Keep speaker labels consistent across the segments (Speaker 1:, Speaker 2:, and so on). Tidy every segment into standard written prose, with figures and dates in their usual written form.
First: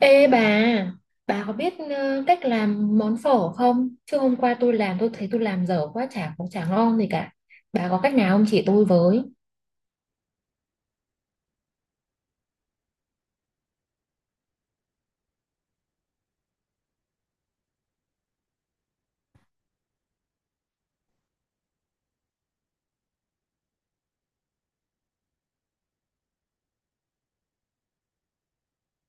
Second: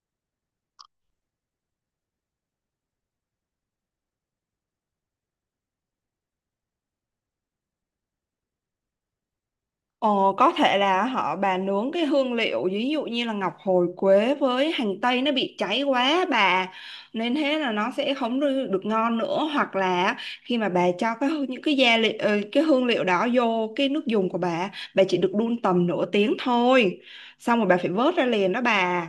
Speaker 1: Ê bà có biết cách làm món phở không? Chứ hôm qua tôi làm tôi thấy tôi làm dở quá, chả cũng chả ngon gì cả. Bà có cách nào không, chỉ tôi với?
Speaker 2: Ồ, có thể là bà nướng cái hương liệu ví dụ như là ngọc hồi quế với hành tây nó bị cháy quá bà, nên thế là nó sẽ không được được ngon nữa, hoặc là khi mà bà cho những cái gia liệu, cái hương liệu đó vô cái nước dùng của bà chỉ được đun tầm nửa tiếng thôi, xong rồi bà phải vớt ra liền đó bà.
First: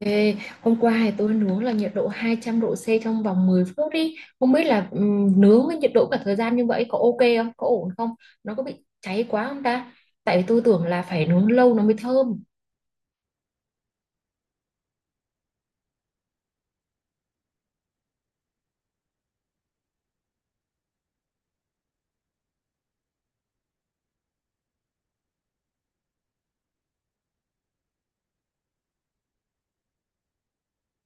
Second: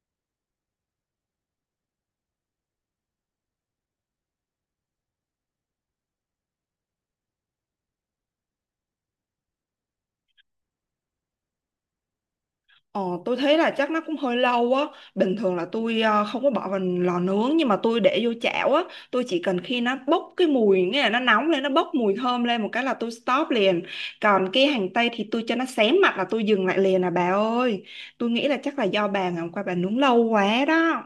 Speaker 1: Ê, hôm qua thì tôi nướng là nhiệt độ 200 độ C trong vòng 10 phút đi. Không biết là nướng với nhiệt độ cả thời gian như vậy có ok không? Có ổn không? Nó có bị cháy quá không ta? Tại vì tôi tưởng là phải nướng lâu nó mới thơm.
Speaker 2: Ờ, tôi thấy là chắc nó cũng hơi lâu á. Bình thường là tôi không có bỏ vào lò nướng, nhưng mà tôi để vô chảo á. Tôi chỉ cần khi nó bốc cái mùi, nghĩa là nó nóng lên, nó bốc mùi thơm lên, một cái là tôi stop liền. Còn cái hành tây thì tôi cho nó xém mặt là tôi dừng lại liền à bà ơi. Tôi nghĩ là chắc là do bà ngày hôm qua bà nướng lâu quá đó.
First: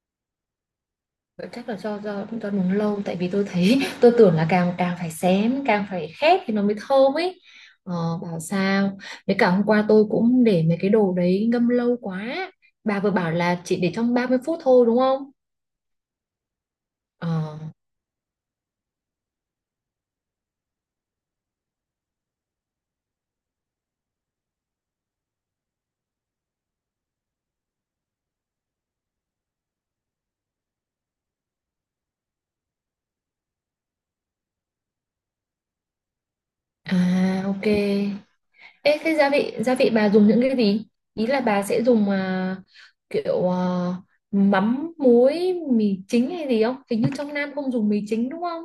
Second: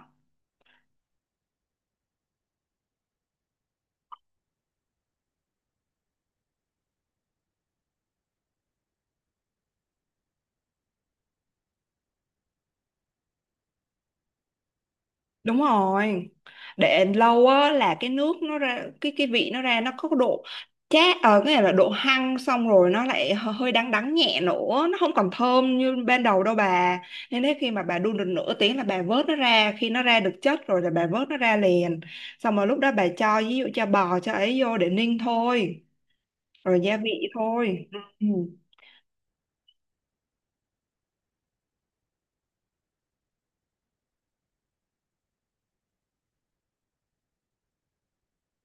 Speaker 1: Chắc là do nướng lâu, tại vì tôi thấy tôi tưởng là càng càng phải xém càng phải khét thì nó mới thơm ấy. ờ, Bảo sao. Với cả hôm qua tôi cũng để mấy cái đồ đấy ngâm lâu quá, bà vừa bảo là chỉ để trong 30 phút thôi đúng không?
Speaker 2: Đúng rồi, để
Speaker 1: Ờ.
Speaker 2: lâu á là cái nước nó ra cái vị, nó ra nó có độ chát, ở cái này là độ hăng, xong rồi nó lại hơi đắng đắng nhẹ nữa, nó không còn thơm như ban đầu đâu bà. Nên thế khi mà bà đun được nửa tiếng là bà vớt nó ra, khi nó ra được chất rồi là bà vớt nó ra liền, xong rồi lúc đó bà cho ví dụ cho bò cho ấy vô để ninh thôi, rồi gia vị
Speaker 1: À, ok.
Speaker 2: thôi. Ừ.
Speaker 1: Ê, thế gia vị bà dùng những cái gì? Ý là bà sẽ dùng kiểu mắm muối mì chính hay gì không, hình như trong Nam không dùng mì chính đúng không?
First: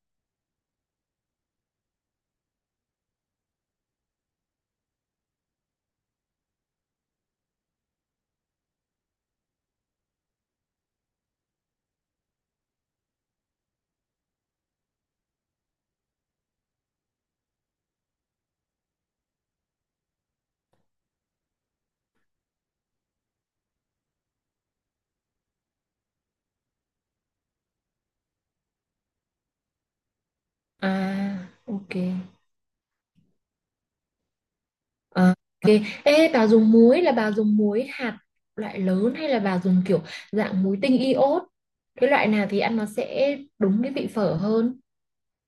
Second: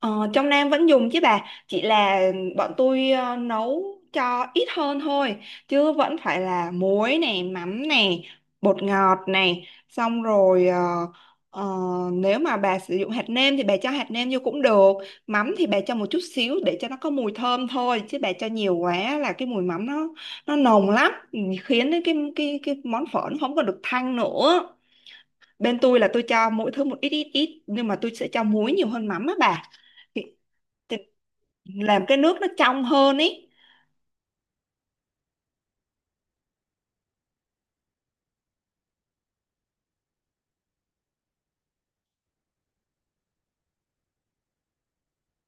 Speaker 2: Ờ, trong Nam vẫn dùng chứ bà, chỉ là bọn tôi nấu cho ít hơn thôi, chứ vẫn phải là muối này, mắm này, bột ngọt này, xong rồi ờ, nếu mà bà sử dụng hạt nêm thì bà cho hạt nêm vô cũng được. Mắm thì bà cho một chút xíu để cho nó có mùi thơm thôi, chứ bà cho nhiều quá là cái mùi mắm nó nồng lắm. Ừ, Khiến đến cái món phở nó không có được thanh nữa. Bên tôi là tôi cho mỗi thứ một ít ít ít, nhưng mà tôi sẽ cho muối nhiều hơn mắm á bà, thì
Speaker 1: À, ok.
Speaker 2: làm cái nước nó trong hơn ý.
Speaker 1: À, ok. Ê, bà dùng muối là bà dùng muối hạt loại lớn hay là bà dùng kiểu dạng muối tinh iốt? Cái loại nào thì ăn nó sẽ đúng cái vị phở hơn?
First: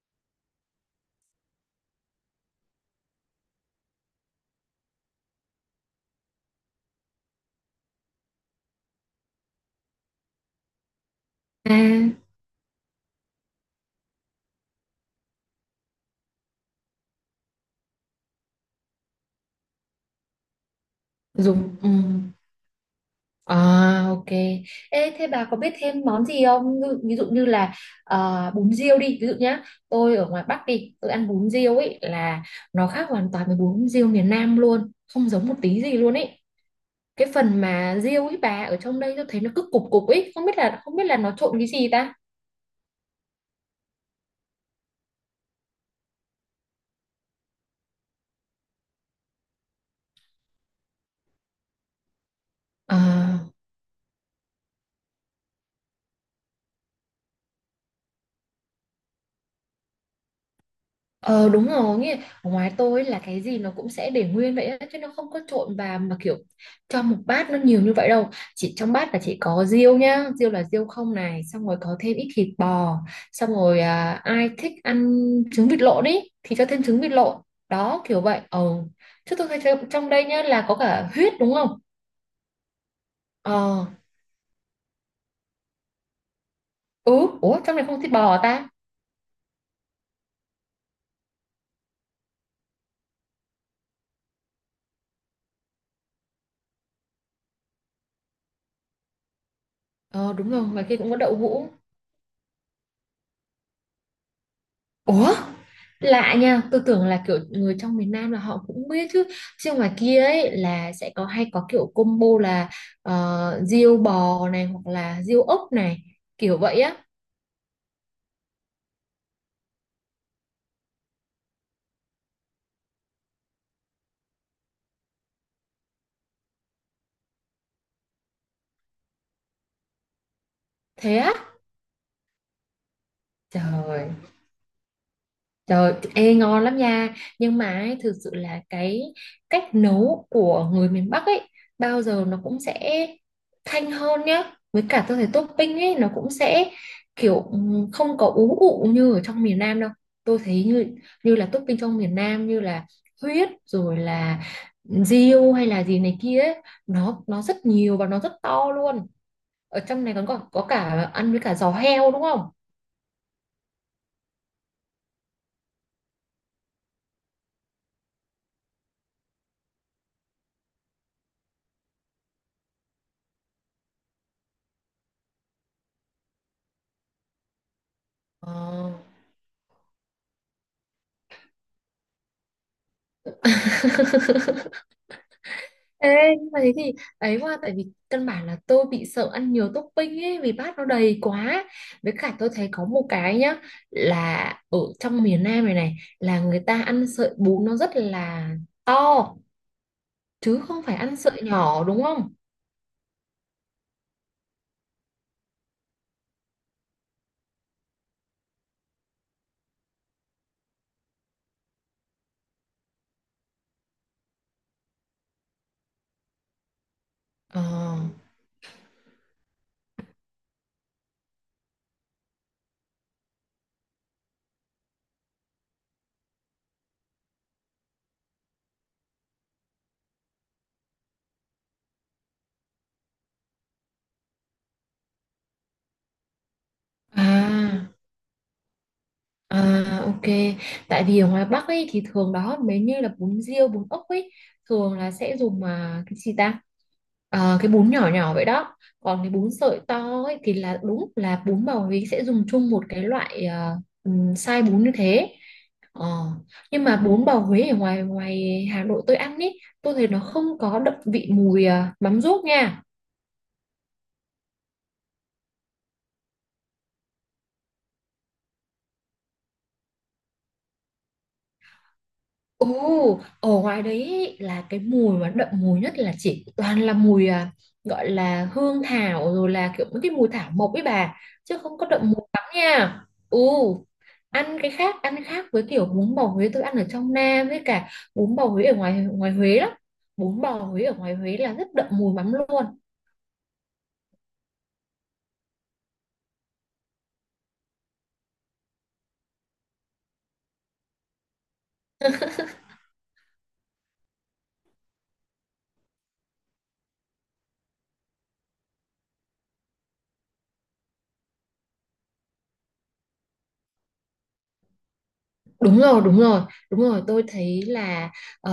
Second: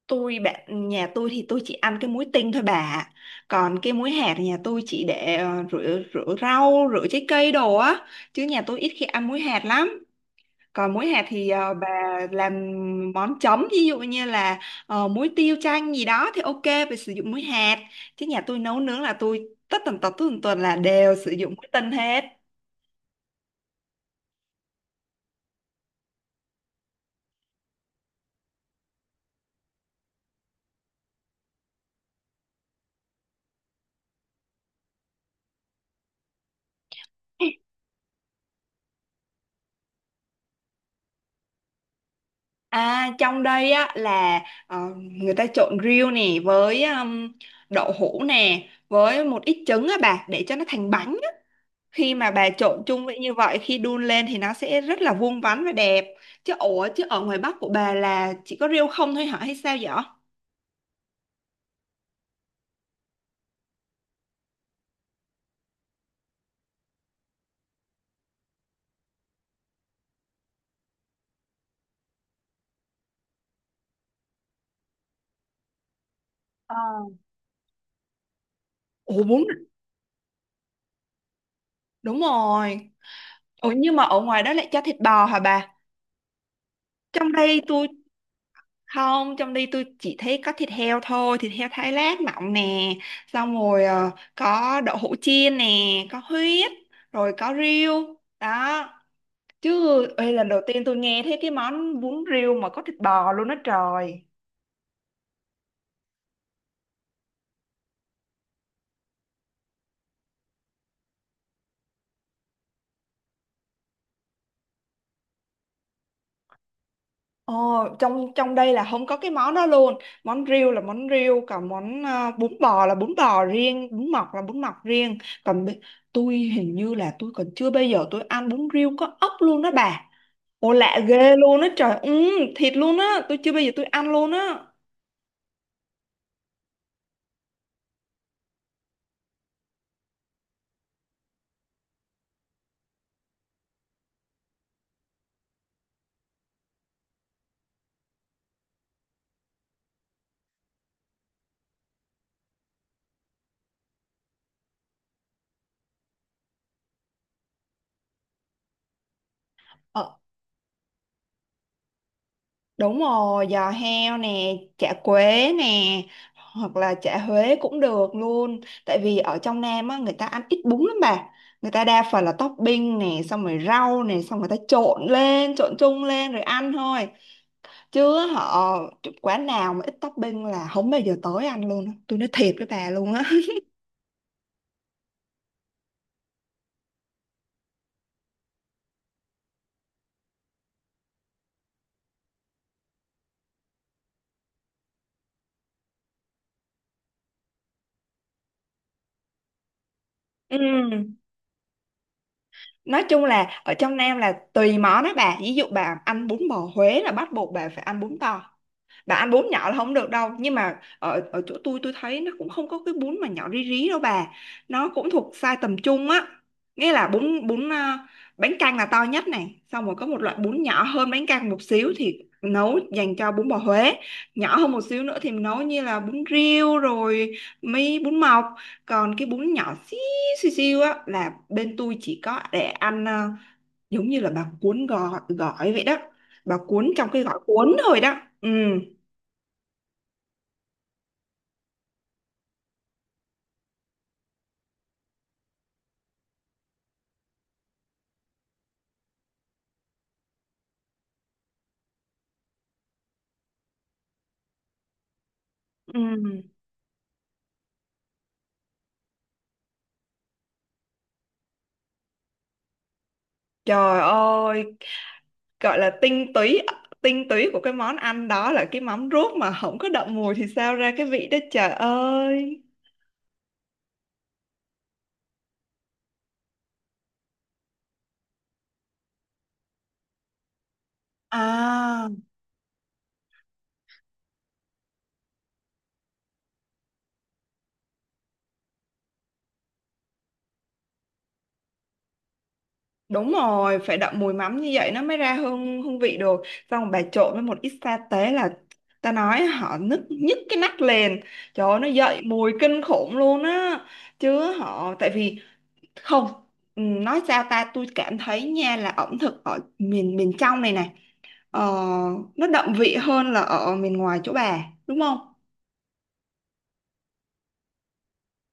Speaker 2: Bạn nhà tôi thì tôi chỉ ăn cái muối tinh thôi bà ạ. Còn cái muối hạt thì nhà tôi chỉ để rửa rửa rau, rửa trái cây đồ á, chứ nhà tôi ít khi ăn muối hạt lắm. Còn muối hạt thì
Speaker 1: À,
Speaker 2: bà làm món chấm ví dụ như là muối tiêu chanh gì đó thì ok, phải sử dụng muối hạt. Chứ nhà tôi nấu nướng là tôi tất tần tật là đều sử dụng muối
Speaker 1: dùng ừ.
Speaker 2: tinh hết.
Speaker 1: À, ok. Ê, thế bà có biết thêm món gì không? Ví ví dụ như là bún riêu đi. Ví dụ nhá, tôi ở ngoài Bắc đi, tôi ăn bún riêu ấy là nó khác hoàn toàn với bún riêu miền Nam luôn, không giống một tí gì luôn ấy. Cái phần mà riêu ấy bà, ở trong đây tôi thấy nó cứ cục cục ấy, không biết là nó trộn cái gì ta.
Speaker 2: À, trong đây á là người ta trộn riêu nè với đậu hũ nè với một ít trứng á bà, để cho nó thành bánh á. Khi mà bà trộn
Speaker 1: Ờ,
Speaker 2: chung với như vậy, khi đun lên thì nó sẽ rất là vuông vắn và đẹp. Ủa, chứ ở ngoài Bắc của bà là chỉ có riêu không thôi hả hay sao vậy?
Speaker 1: ờ, đúng rồi nghe. Ở ngoài tôi là cái gì nó cũng sẽ để nguyên vậy á, chứ nó không có trộn vào mà kiểu cho một bát nó nhiều như vậy đâu. Chỉ trong bát là chỉ có riêu nhá, riêu là riêu không này, xong rồi có thêm ít thịt bò, xong rồi ai thích ăn trứng vịt lộn ý thì cho
Speaker 2: Ờ.
Speaker 1: thêm trứng vịt lộn. Đó kiểu vậy. Ờ
Speaker 2: Ủa
Speaker 1: Chứ
Speaker 2: bún
Speaker 1: tôi thấy trong trong đây nhá là có cả huyết đúng không?
Speaker 2: Đúng rồi. Ủa,
Speaker 1: Ờ.
Speaker 2: nhưng mà ở ngoài đó lại cho thịt bò hả bà?
Speaker 1: Ừ.
Speaker 2: Trong đây
Speaker 1: Ủa, trong này
Speaker 2: tôi
Speaker 1: không có thịt bò ta?
Speaker 2: Không, trong đi tôi chỉ thấy có thịt heo thôi, thịt heo thái lát mỏng nè, xong rồi có đậu hũ chiên nè, có huyết, rồi có riêu đó. Chứ ê,
Speaker 1: Ờ
Speaker 2: lần
Speaker 1: đúng
Speaker 2: đầu
Speaker 1: rồi,
Speaker 2: tiên
Speaker 1: ngoài
Speaker 2: tôi
Speaker 1: kia cũng có
Speaker 2: nghe
Speaker 1: đậu
Speaker 2: thấy cái
Speaker 1: hũ.
Speaker 2: món bún riêu mà có thịt bò luôn đó trời.
Speaker 1: Ủa? Lạ nha, tôi tưởng là kiểu người trong miền Nam là họ cũng biết chứ. Chứ ngoài kia ấy là sẽ có hay có kiểu combo là riêu bò này hoặc là riêu ốc này, kiểu vậy á.
Speaker 2: Ồ, trong trong đây là không có cái món đó luôn. Món riêu là món riêu, còn món bún bò là bún bò riêng, bún mọc là bún mọc riêng. Còn tôi hình như là tôi còn chưa bao giờ tôi ăn bún riêu có ốc luôn đó bà. Ồ lạ
Speaker 1: Thế á?
Speaker 2: ghê luôn á trời, ừ, thịt luôn á. Tôi chưa bao giờ tôi ăn
Speaker 1: Trời.
Speaker 2: luôn á.
Speaker 1: Trời, ê, ngon lắm nha. Nhưng mà ấy, thực sự là cái cách nấu của người miền Bắc ấy bao giờ nó cũng sẽ thanh hơn nhá. Với cả tôi thấy topping ấy nó cũng sẽ kiểu không có ú ụ như ở trong miền Nam đâu. Tôi thấy như như là topping trong miền Nam như là huyết rồi là riêu hay là gì này kia ấy, nó rất nhiều và nó rất to luôn. Ở trong này
Speaker 2: ờ,
Speaker 1: còn có cả ăn với cả giò heo đúng không?
Speaker 2: Đúng rồi, giò heo nè, chả quế nè, hoặc là chả Huế cũng được luôn. Tại vì ở trong Nam á, người ta ăn ít bún lắm bà. Người ta đa phần là topping nè, xong rồi rau nè, xong người ta trộn lên, trộn chung lên rồi ăn thôi. Chứ họ
Speaker 1: Ờ.
Speaker 2: Quán nào mà ít topping là không bao giờ tới ăn luôn á. Tôi nói thiệt với bà luôn á.
Speaker 1: Ê, nhưng mà thế thì ấy quá, tại vì căn bản là tôi bị sợ ăn nhiều topping ấy vì bát nó đầy quá. Với cả tôi thấy có một cái nhá, là ở trong miền Nam này này là người ta ăn sợi bún nó rất là to, chứ không phải
Speaker 2: Ừ.
Speaker 1: ăn sợi nhỏ đúng không?
Speaker 2: Nói chung là ở trong Nam là tùy món đó bà, ví dụ bà ăn bún bò Huế là bắt buộc bà phải ăn bún bò, bà ăn bún nhỏ là không được đâu. Nhưng mà ở ở chỗ tôi thấy nó cũng không có cái bún mà nhỏ rí rí đâu bà, nó cũng thuộc size tầm trung á, nghĩa là bún
Speaker 1: Ờ.
Speaker 2: bún à, bánh canh là to nhất này, xong rồi có một loại bún nhỏ hơn bánh canh một xíu thì nấu dành cho bún bò Huế, nhỏ hơn một xíu nữa thì mình nấu như là bún riêu rồi, mấy bún mọc. Còn cái bún nhỏ xíu xíu xíu á là bên tôi chỉ có để ăn à, giống như là bà cuốn gỏi, gỏi vậy đó, bà cuốn trong cái gỏi cuốn
Speaker 1: À.
Speaker 2: thôi đó. Ừ.
Speaker 1: À ok, tại vì ở ngoài Bắc ấy thì thường đó mấy như là bún riêu, bún ốc ấy thường là sẽ dùng cái gì ta? Ờ, cái bún nhỏ nhỏ vậy đó. Còn cái bún sợi to ấy thì là đúng là bún bào Huế sẽ dùng chung một cái loại size bún như thế.
Speaker 2: Ừ.
Speaker 1: Ờ, nhưng mà bún bào Huế ở ngoài ngoài Hà Nội tôi ăn ấy, tôi thấy nó không có đậm vị mùi mắm ruốc nha.
Speaker 2: Trời ơi, gọi là tinh túy, tinh túy của cái món ăn đó là cái mắm ruốc mà không có đậm mùi thì sao ra cái vị đó trời ơi.
Speaker 1: Ồ, ở ngoài đấy ý, là cái mùi mà đậm mùi nhất là chỉ toàn là mùi gọi là hương thảo rồi là kiểu mấy cái mùi thảo mộc ấy bà, chứ không có đậm
Speaker 2: À,
Speaker 1: mùi lắm nha. Ồ, ăn cái khác, ăn khác với kiểu bún bò Huế tôi ăn ở trong Nam, với cả bún bò Huế ở ngoài ngoài Huế lắm. Bún bò Huế ở ngoài Huế là rất đậm mùi lắm luôn.
Speaker 2: đúng rồi, phải đậm mùi mắm như vậy nó mới ra hương hương vị được. Xong bà trộn với một ít sa tế là ta nói họ nức nhức cái nách lên. Trời ơi, nó dậy mùi kinh khủng luôn á. Chứ họ tại vì không, nói sao ta, tôi cảm thấy nha là ẩm thực ở miền miền trong này này, ờ, nó đậm vị hơn là ở miền ngoài chỗ bà đúng không.
Speaker 1: Đúng rồi, đúng rồi, đúng rồi. Tôi thấy là ờ,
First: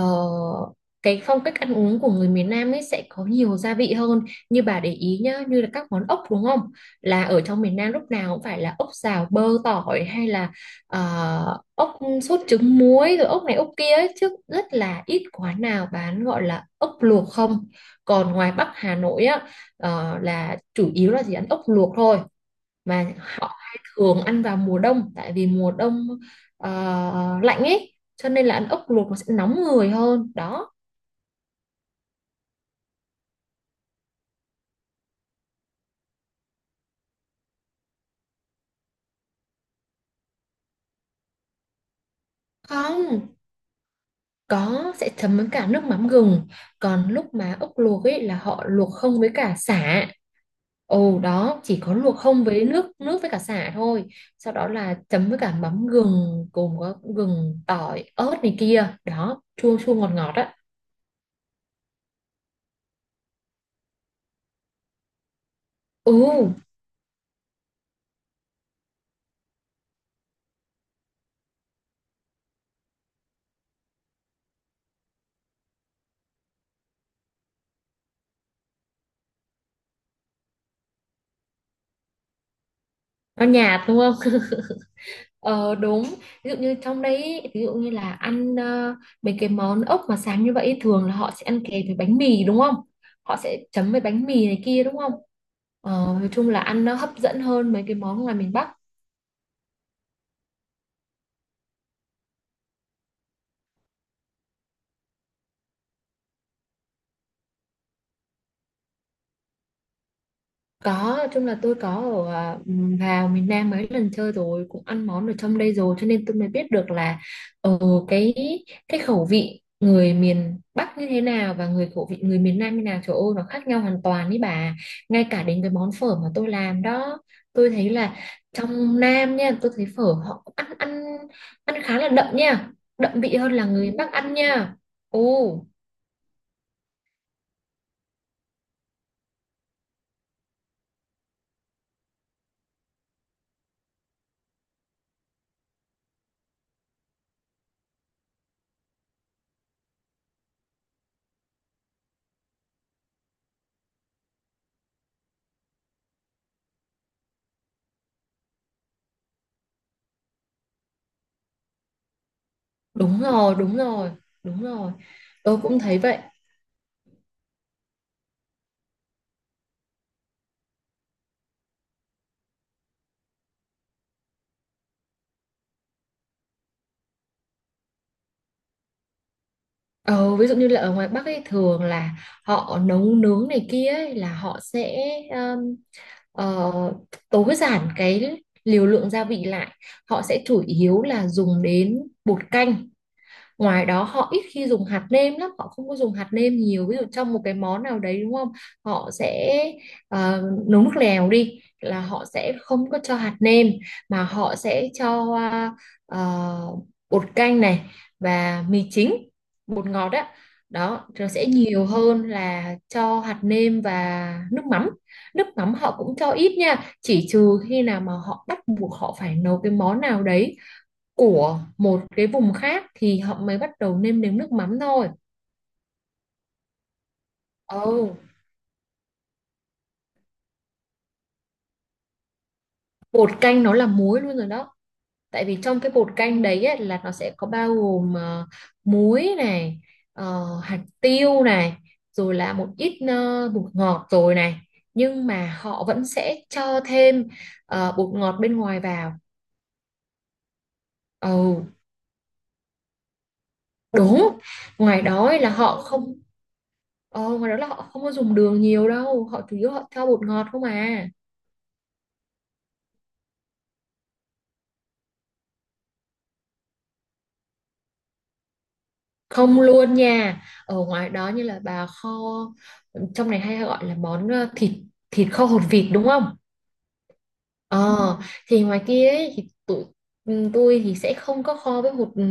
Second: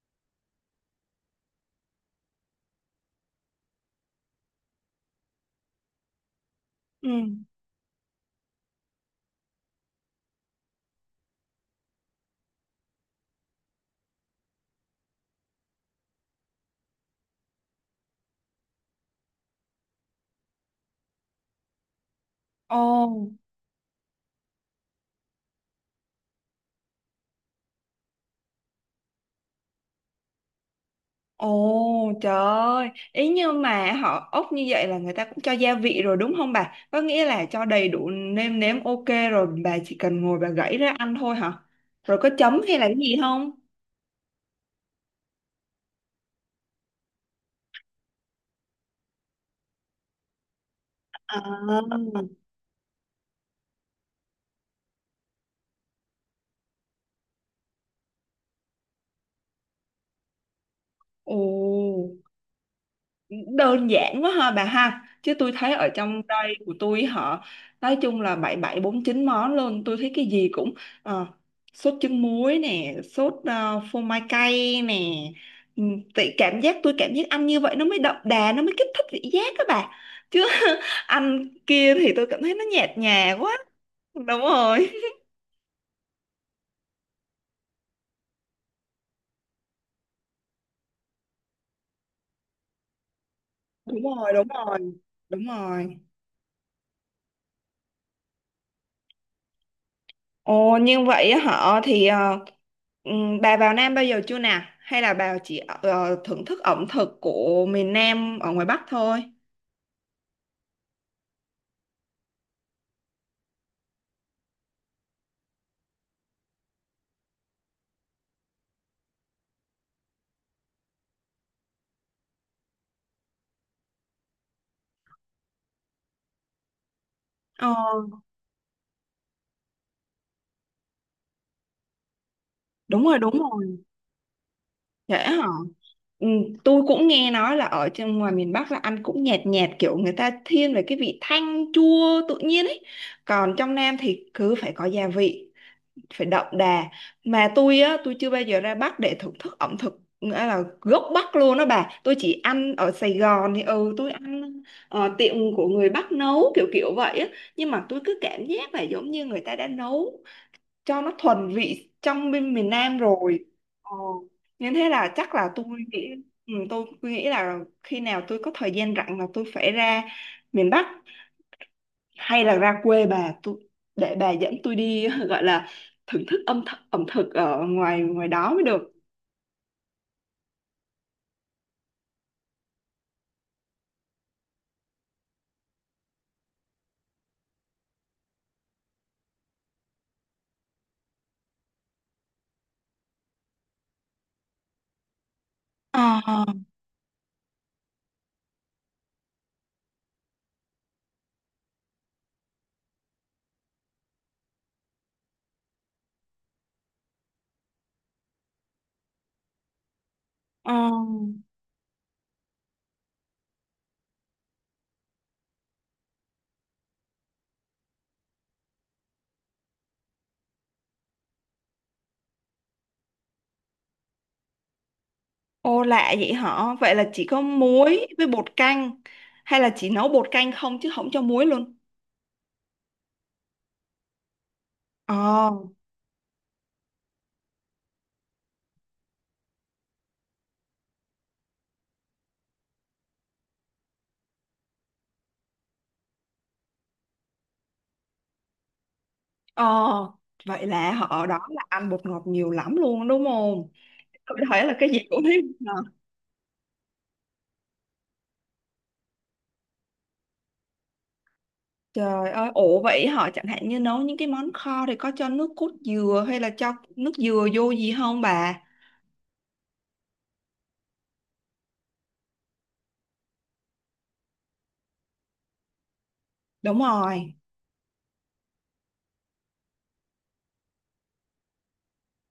Speaker 1: cái phong cách ăn uống của người miền Nam ấy sẽ có nhiều gia vị hơn. Như bà để ý nhá, như là các món ốc đúng không?
Speaker 2: Ừ.
Speaker 1: Là ở trong miền Nam lúc nào cũng phải là ốc xào bơ tỏi hay là ốc sốt trứng muối rồi ốc này ốc kia ấy. Chứ rất là ít quán nào bán gọi là ốc luộc không. Còn ngoài Bắc Hà Nội á, là chủ yếu là chỉ ăn ốc luộc thôi, mà
Speaker 2: Ồ,
Speaker 1: họ hay thường ăn vào mùa đông, tại vì mùa đông ờ, lạnh ấy cho nên là ăn ốc luộc nó sẽ nóng người hơn đó.
Speaker 2: ồ, trời ơi. Ý như mà họ ốc như vậy là người ta cũng cho gia vị rồi đúng không bà? Có nghĩa là cho đầy đủ nêm nếm, ok, rồi bà chỉ cần ngồi bà gãy ra ăn thôi hả? Rồi có chấm hay là cái gì
Speaker 1: Không,
Speaker 2: không?
Speaker 1: có sẽ chấm với cả nước mắm gừng, còn lúc mà ốc luộc ấy là họ luộc không với cả sả. Ồ, đó chỉ có
Speaker 2: À.
Speaker 1: luộc không với nước nước với cả sả thôi, sau đó là chấm với cả mắm gừng cùng có gừng tỏi ớt này kia đó, chua chua ngọt ngọt á.
Speaker 2: Ồ. Đơn giản quá ha bà ha, chứ tôi thấy ở
Speaker 1: Ừ.
Speaker 2: trong đây của tôi họ nói chung là bảy bảy bốn chín món luôn. Tôi thấy cái gì cũng ờ, sốt trứng muối nè, sốt phô mai cay nè. Ừ, Tại cảm giác tôi cảm giác ăn như vậy nó mới đậm đà, nó mới kích thích vị giác các bà, chứ ăn kia thì tôi cảm thấy nó nhạt nhòa
Speaker 1: Nó
Speaker 2: quá.
Speaker 1: nhạt đúng
Speaker 2: Đúng
Speaker 1: không?
Speaker 2: rồi.
Speaker 1: Ờ đúng, ví dụ như trong đấy ý, ví dụ như là ăn mấy cái món ốc mà sáng như vậy ý, thường là họ sẽ ăn kèm với bánh mì đúng không? Họ sẽ chấm với
Speaker 2: Đúng
Speaker 1: bánh
Speaker 2: rồi.
Speaker 1: mì
Speaker 2: Đúng
Speaker 1: này kia
Speaker 2: rồi.
Speaker 1: đúng không?
Speaker 2: Đúng
Speaker 1: Ờ,
Speaker 2: rồi.
Speaker 1: nói chung là ăn nó hấp dẫn hơn mấy cái món ngoài miền Bắc.
Speaker 2: Ồ, nhưng vậy á họ thì bà vào Nam bao giờ chưa nè? Hay là bà chỉ thưởng thức ẩm thực của miền Nam ở ngoài Bắc thôi?
Speaker 1: Có, nói chung là tôi có ở vào miền Nam mấy lần chơi rồi, cũng ăn món ở trong đây rồi, cho nên tôi mới biết được là ở cái cái khẩu vị người miền Bắc như thế nào và người khẩu vị người miền Nam như nào, trời ơi nó khác nhau hoàn toàn ý bà. Ngay cả đến cái món phở mà tôi làm đó, tôi thấy
Speaker 2: Ờ,
Speaker 1: là trong Nam nha, tôi thấy phở họ cũng ăn ăn ăn khá là đậm nha,
Speaker 2: đúng rồi,
Speaker 1: đậm
Speaker 2: đúng
Speaker 1: vị hơn là
Speaker 2: rồi.
Speaker 1: người Bắc ăn nha.
Speaker 2: Trễ hả?
Speaker 1: Ồ,
Speaker 2: Ừm, tôi cũng nghe nói là ở trong ngoài miền Bắc là ăn cũng nhạt nhạt kiểu người ta thiên về cái vị thanh chua tự nhiên ấy. Còn trong Nam thì cứ phải có gia vị, phải đậm đà. Mà tôi á, tôi chưa bao giờ ra Bắc để thưởng thức ẩm thực nghĩa là gốc Bắc luôn đó bà. Tôi chỉ ăn ở Sài Gòn thì tôi ăn tiệm của người Bắc nấu kiểu kiểu vậy á, nhưng mà tôi cứ cảm giác là giống như người ta đã nấu cho nó thuần vị trong bên miền Nam
Speaker 1: đúng
Speaker 2: rồi.
Speaker 1: rồi, đúng
Speaker 2: Ờ.
Speaker 1: rồi, đúng
Speaker 2: Nên thế
Speaker 1: rồi.
Speaker 2: là chắc là
Speaker 1: Tôi cũng thấy
Speaker 2: nghĩ
Speaker 1: vậy.
Speaker 2: tôi nghĩ là khi nào tôi có thời gian rảnh là tôi phải ra miền Bắc, hay là ra quê bà tôi, để bà dẫn tôi đi gọi là thưởng thức âm th ẩm thực ở ngoài ngoài đó mới được.
Speaker 1: Ờ, ví dụ như là ở ngoài Bắc ấy thường là họ nấu nướng này kia ấy, là họ sẽ um, ờ, tối giản cái liều lượng gia vị lại, họ sẽ chủ yếu là dùng đến bột canh. Ngoài đó họ ít khi dùng hạt nêm lắm, họ không có dùng hạt
Speaker 2: Ờ,
Speaker 1: nêm nhiều. Ví dụ trong một cái món nào đấy đúng không? Họ sẽ ờ, nấu nước lèo đi là họ sẽ không có cho hạt nêm, mà họ sẽ cho ờ, bột canh này và mì chính, bột ngọt đó.
Speaker 2: ờ,
Speaker 1: Đó, rồi sẽ nhiều hơn là cho hạt nêm và nước mắm. Nước mắm họ cũng cho ít nha, chỉ trừ khi nào mà họ bắt buộc họ phải nấu cái món nào đấy của một cái vùng khác thì họ mới bắt đầu nêm nếm nước mắm thôi.
Speaker 2: Ô, lạ vậy hả? Vậy là chỉ có muối
Speaker 1: Ồ,
Speaker 2: với bột canh, hay là chỉ nấu bột canh không chứ không cho muối luôn?
Speaker 1: bột canh nó là muối luôn rồi đó. Tại
Speaker 2: Ờ,
Speaker 1: vì trong cái bột canh đấy ấy, là nó sẽ có bao gồm muối này, hạt tiêu này, rồi là một ít bột ngọt rồi này. Nhưng mà họ vẫn sẽ cho thêm bột ngọt bên ngoài vào.
Speaker 2: ờ, Vậy là họ ở
Speaker 1: Ồ,
Speaker 2: đó là ăn bột ngọt nhiều lắm luôn đúng không? Tôi
Speaker 1: đúng.
Speaker 2: thấy là cái gì
Speaker 1: Ngoài
Speaker 2: cũng
Speaker 1: đó ấy
Speaker 2: thấy
Speaker 1: là
Speaker 2: bột
Speaker 1: họ
Speaker 2: ngọt.
Speaker 1: không. Ờ, Ngoài đó là họ không có dùng đường nhiều đâu, họ chủ yếu họ cho bột ngọt không à.
Speaker 2: Trời ơi, ổ vậy họ chẳng hạn như nấu những cái món kho thì có cho nước cốt dừa hay là cho nước dừa vô gì không bà?
Speaker 1: Không luôn nha. Ở ngoài đó, như là bà kho trong này hay gọi là món thịt thịt kho hột vịt đúng không?
Speaker 2: Đúng rồi.
Speaker 1: Ờ, thì ngoài kia ấy, thì tụi tôi thì sẽ không có kho với hột ừ,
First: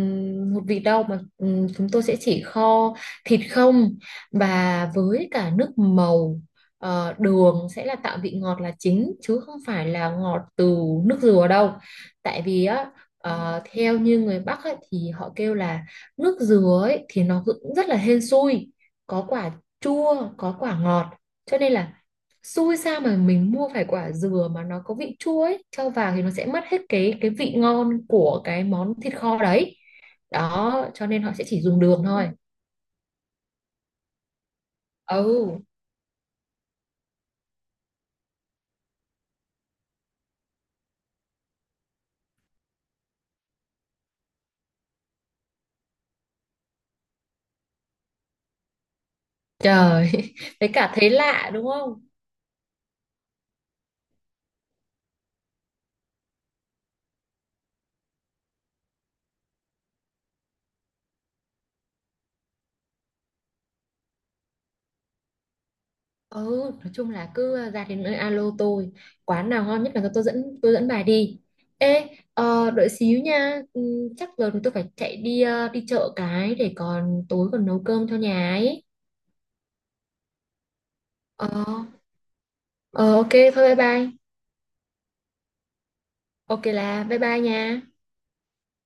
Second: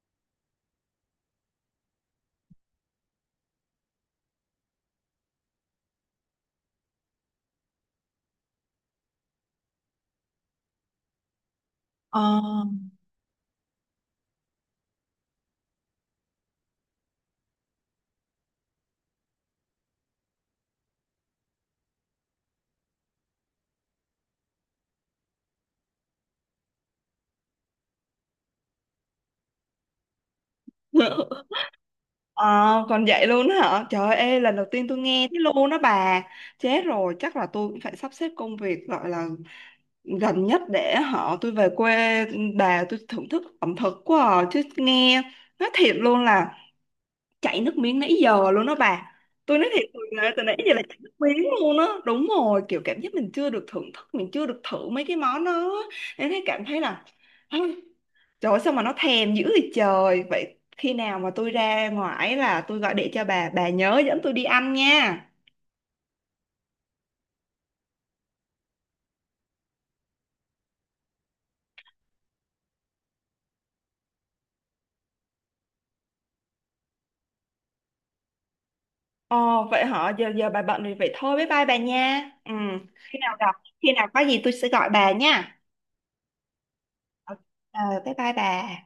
Speaker 1: hột vịt đâu, mà chúng tôi sẽ chỉ kho thịt không và với cả nước màu. Ờ, đường sẽ là tạo vị ngọt là chính chứ không phải là ngọt từ nước dừa đâu.
Speaker 2: Ờ,
Speaker 1: Tại vì á, theo như người Bắc ấy, thì họ kêu là nước dừa ấy, thì nó cũng rất là hên xui, có quả chua có quả ngọt, cho nên là xui sao mà mình mua phải quả dừa mà nó có vị chua ấy cho vào thì nó sẽ mất hết cái vị ngon của cái món thịt kho đấy. Đó cho nên họ sẽ chỉ dùng đường thôi.
Speaker 2: ờ, còn vậy luôn á hả? Trời ơi, lần đầu tiên tôi nghe thế
Speaker 1: Ừ.
Speaker 2: luôn đó bà. Chết rồi, chắc là tôi cũng phải sắp xếp công việc gọi là gần nhất để họ tôi về quê bà tôi thưởng thức ẩm thực quá à. Chứ nghe nói thiệt luôn là chảy nước miếng nãy giờ luôn đó bà. Tôi nói thiệt
Speaker 1: Trời,
Speaker 2: là từ nãy
Speaker 1: với
Speaker 2: giờ là
Speaker 1: cả
Speaker 2: chảy
Speaker 1: thấy
Speaker 2: nước miếng
Speaker 1: lạ đúng
Speaker 2: luôn á.
Speaker 1: không?
Speaker 2: Đúng rồi, kiểu cảm giác mình chưa được thưởng thức, mình chưa được thử mấy cái món đó. Nên thấy cảm thấy là trời ơi, sao mà nó thèm dữ vậy trời. Vậy khi nào mà tôi ra ngoài là tôi gọi điện cho bà nhớ dẫn tôi đi ăn nha.
Speaker 1: Ừ, nói chung là cứ ra đến nơi alo tôi, quán nào ngon nhất là tôi dẫn bà đi. Ê, đợi xíu nha. Ừ, chắc giờ thì tôi phải chạy đi đi chợ cái để còn tối còn nấu cơm cho nhà ấy.
Speaker 2: Ồ, vậy hả? Giờ giờ bà bận thì vậy thôi, bye
Speaker 1: Ờ.
Speaker 2: bye bà nha. Ừ,
Speaker 1: Ờ,
Speaker 2: khi
Speaker 1: ok
Speaker 2: nào gặp,
Speaker 1: thôi, bye
Speaker 2: khi nào
Speaker 1: bye.
Speaker 2: có gì tôi sẽ gọi bà nha.
Speaker 1: Ok, là bye bye nha.
Speaker 2: Ờ, bye bye bà.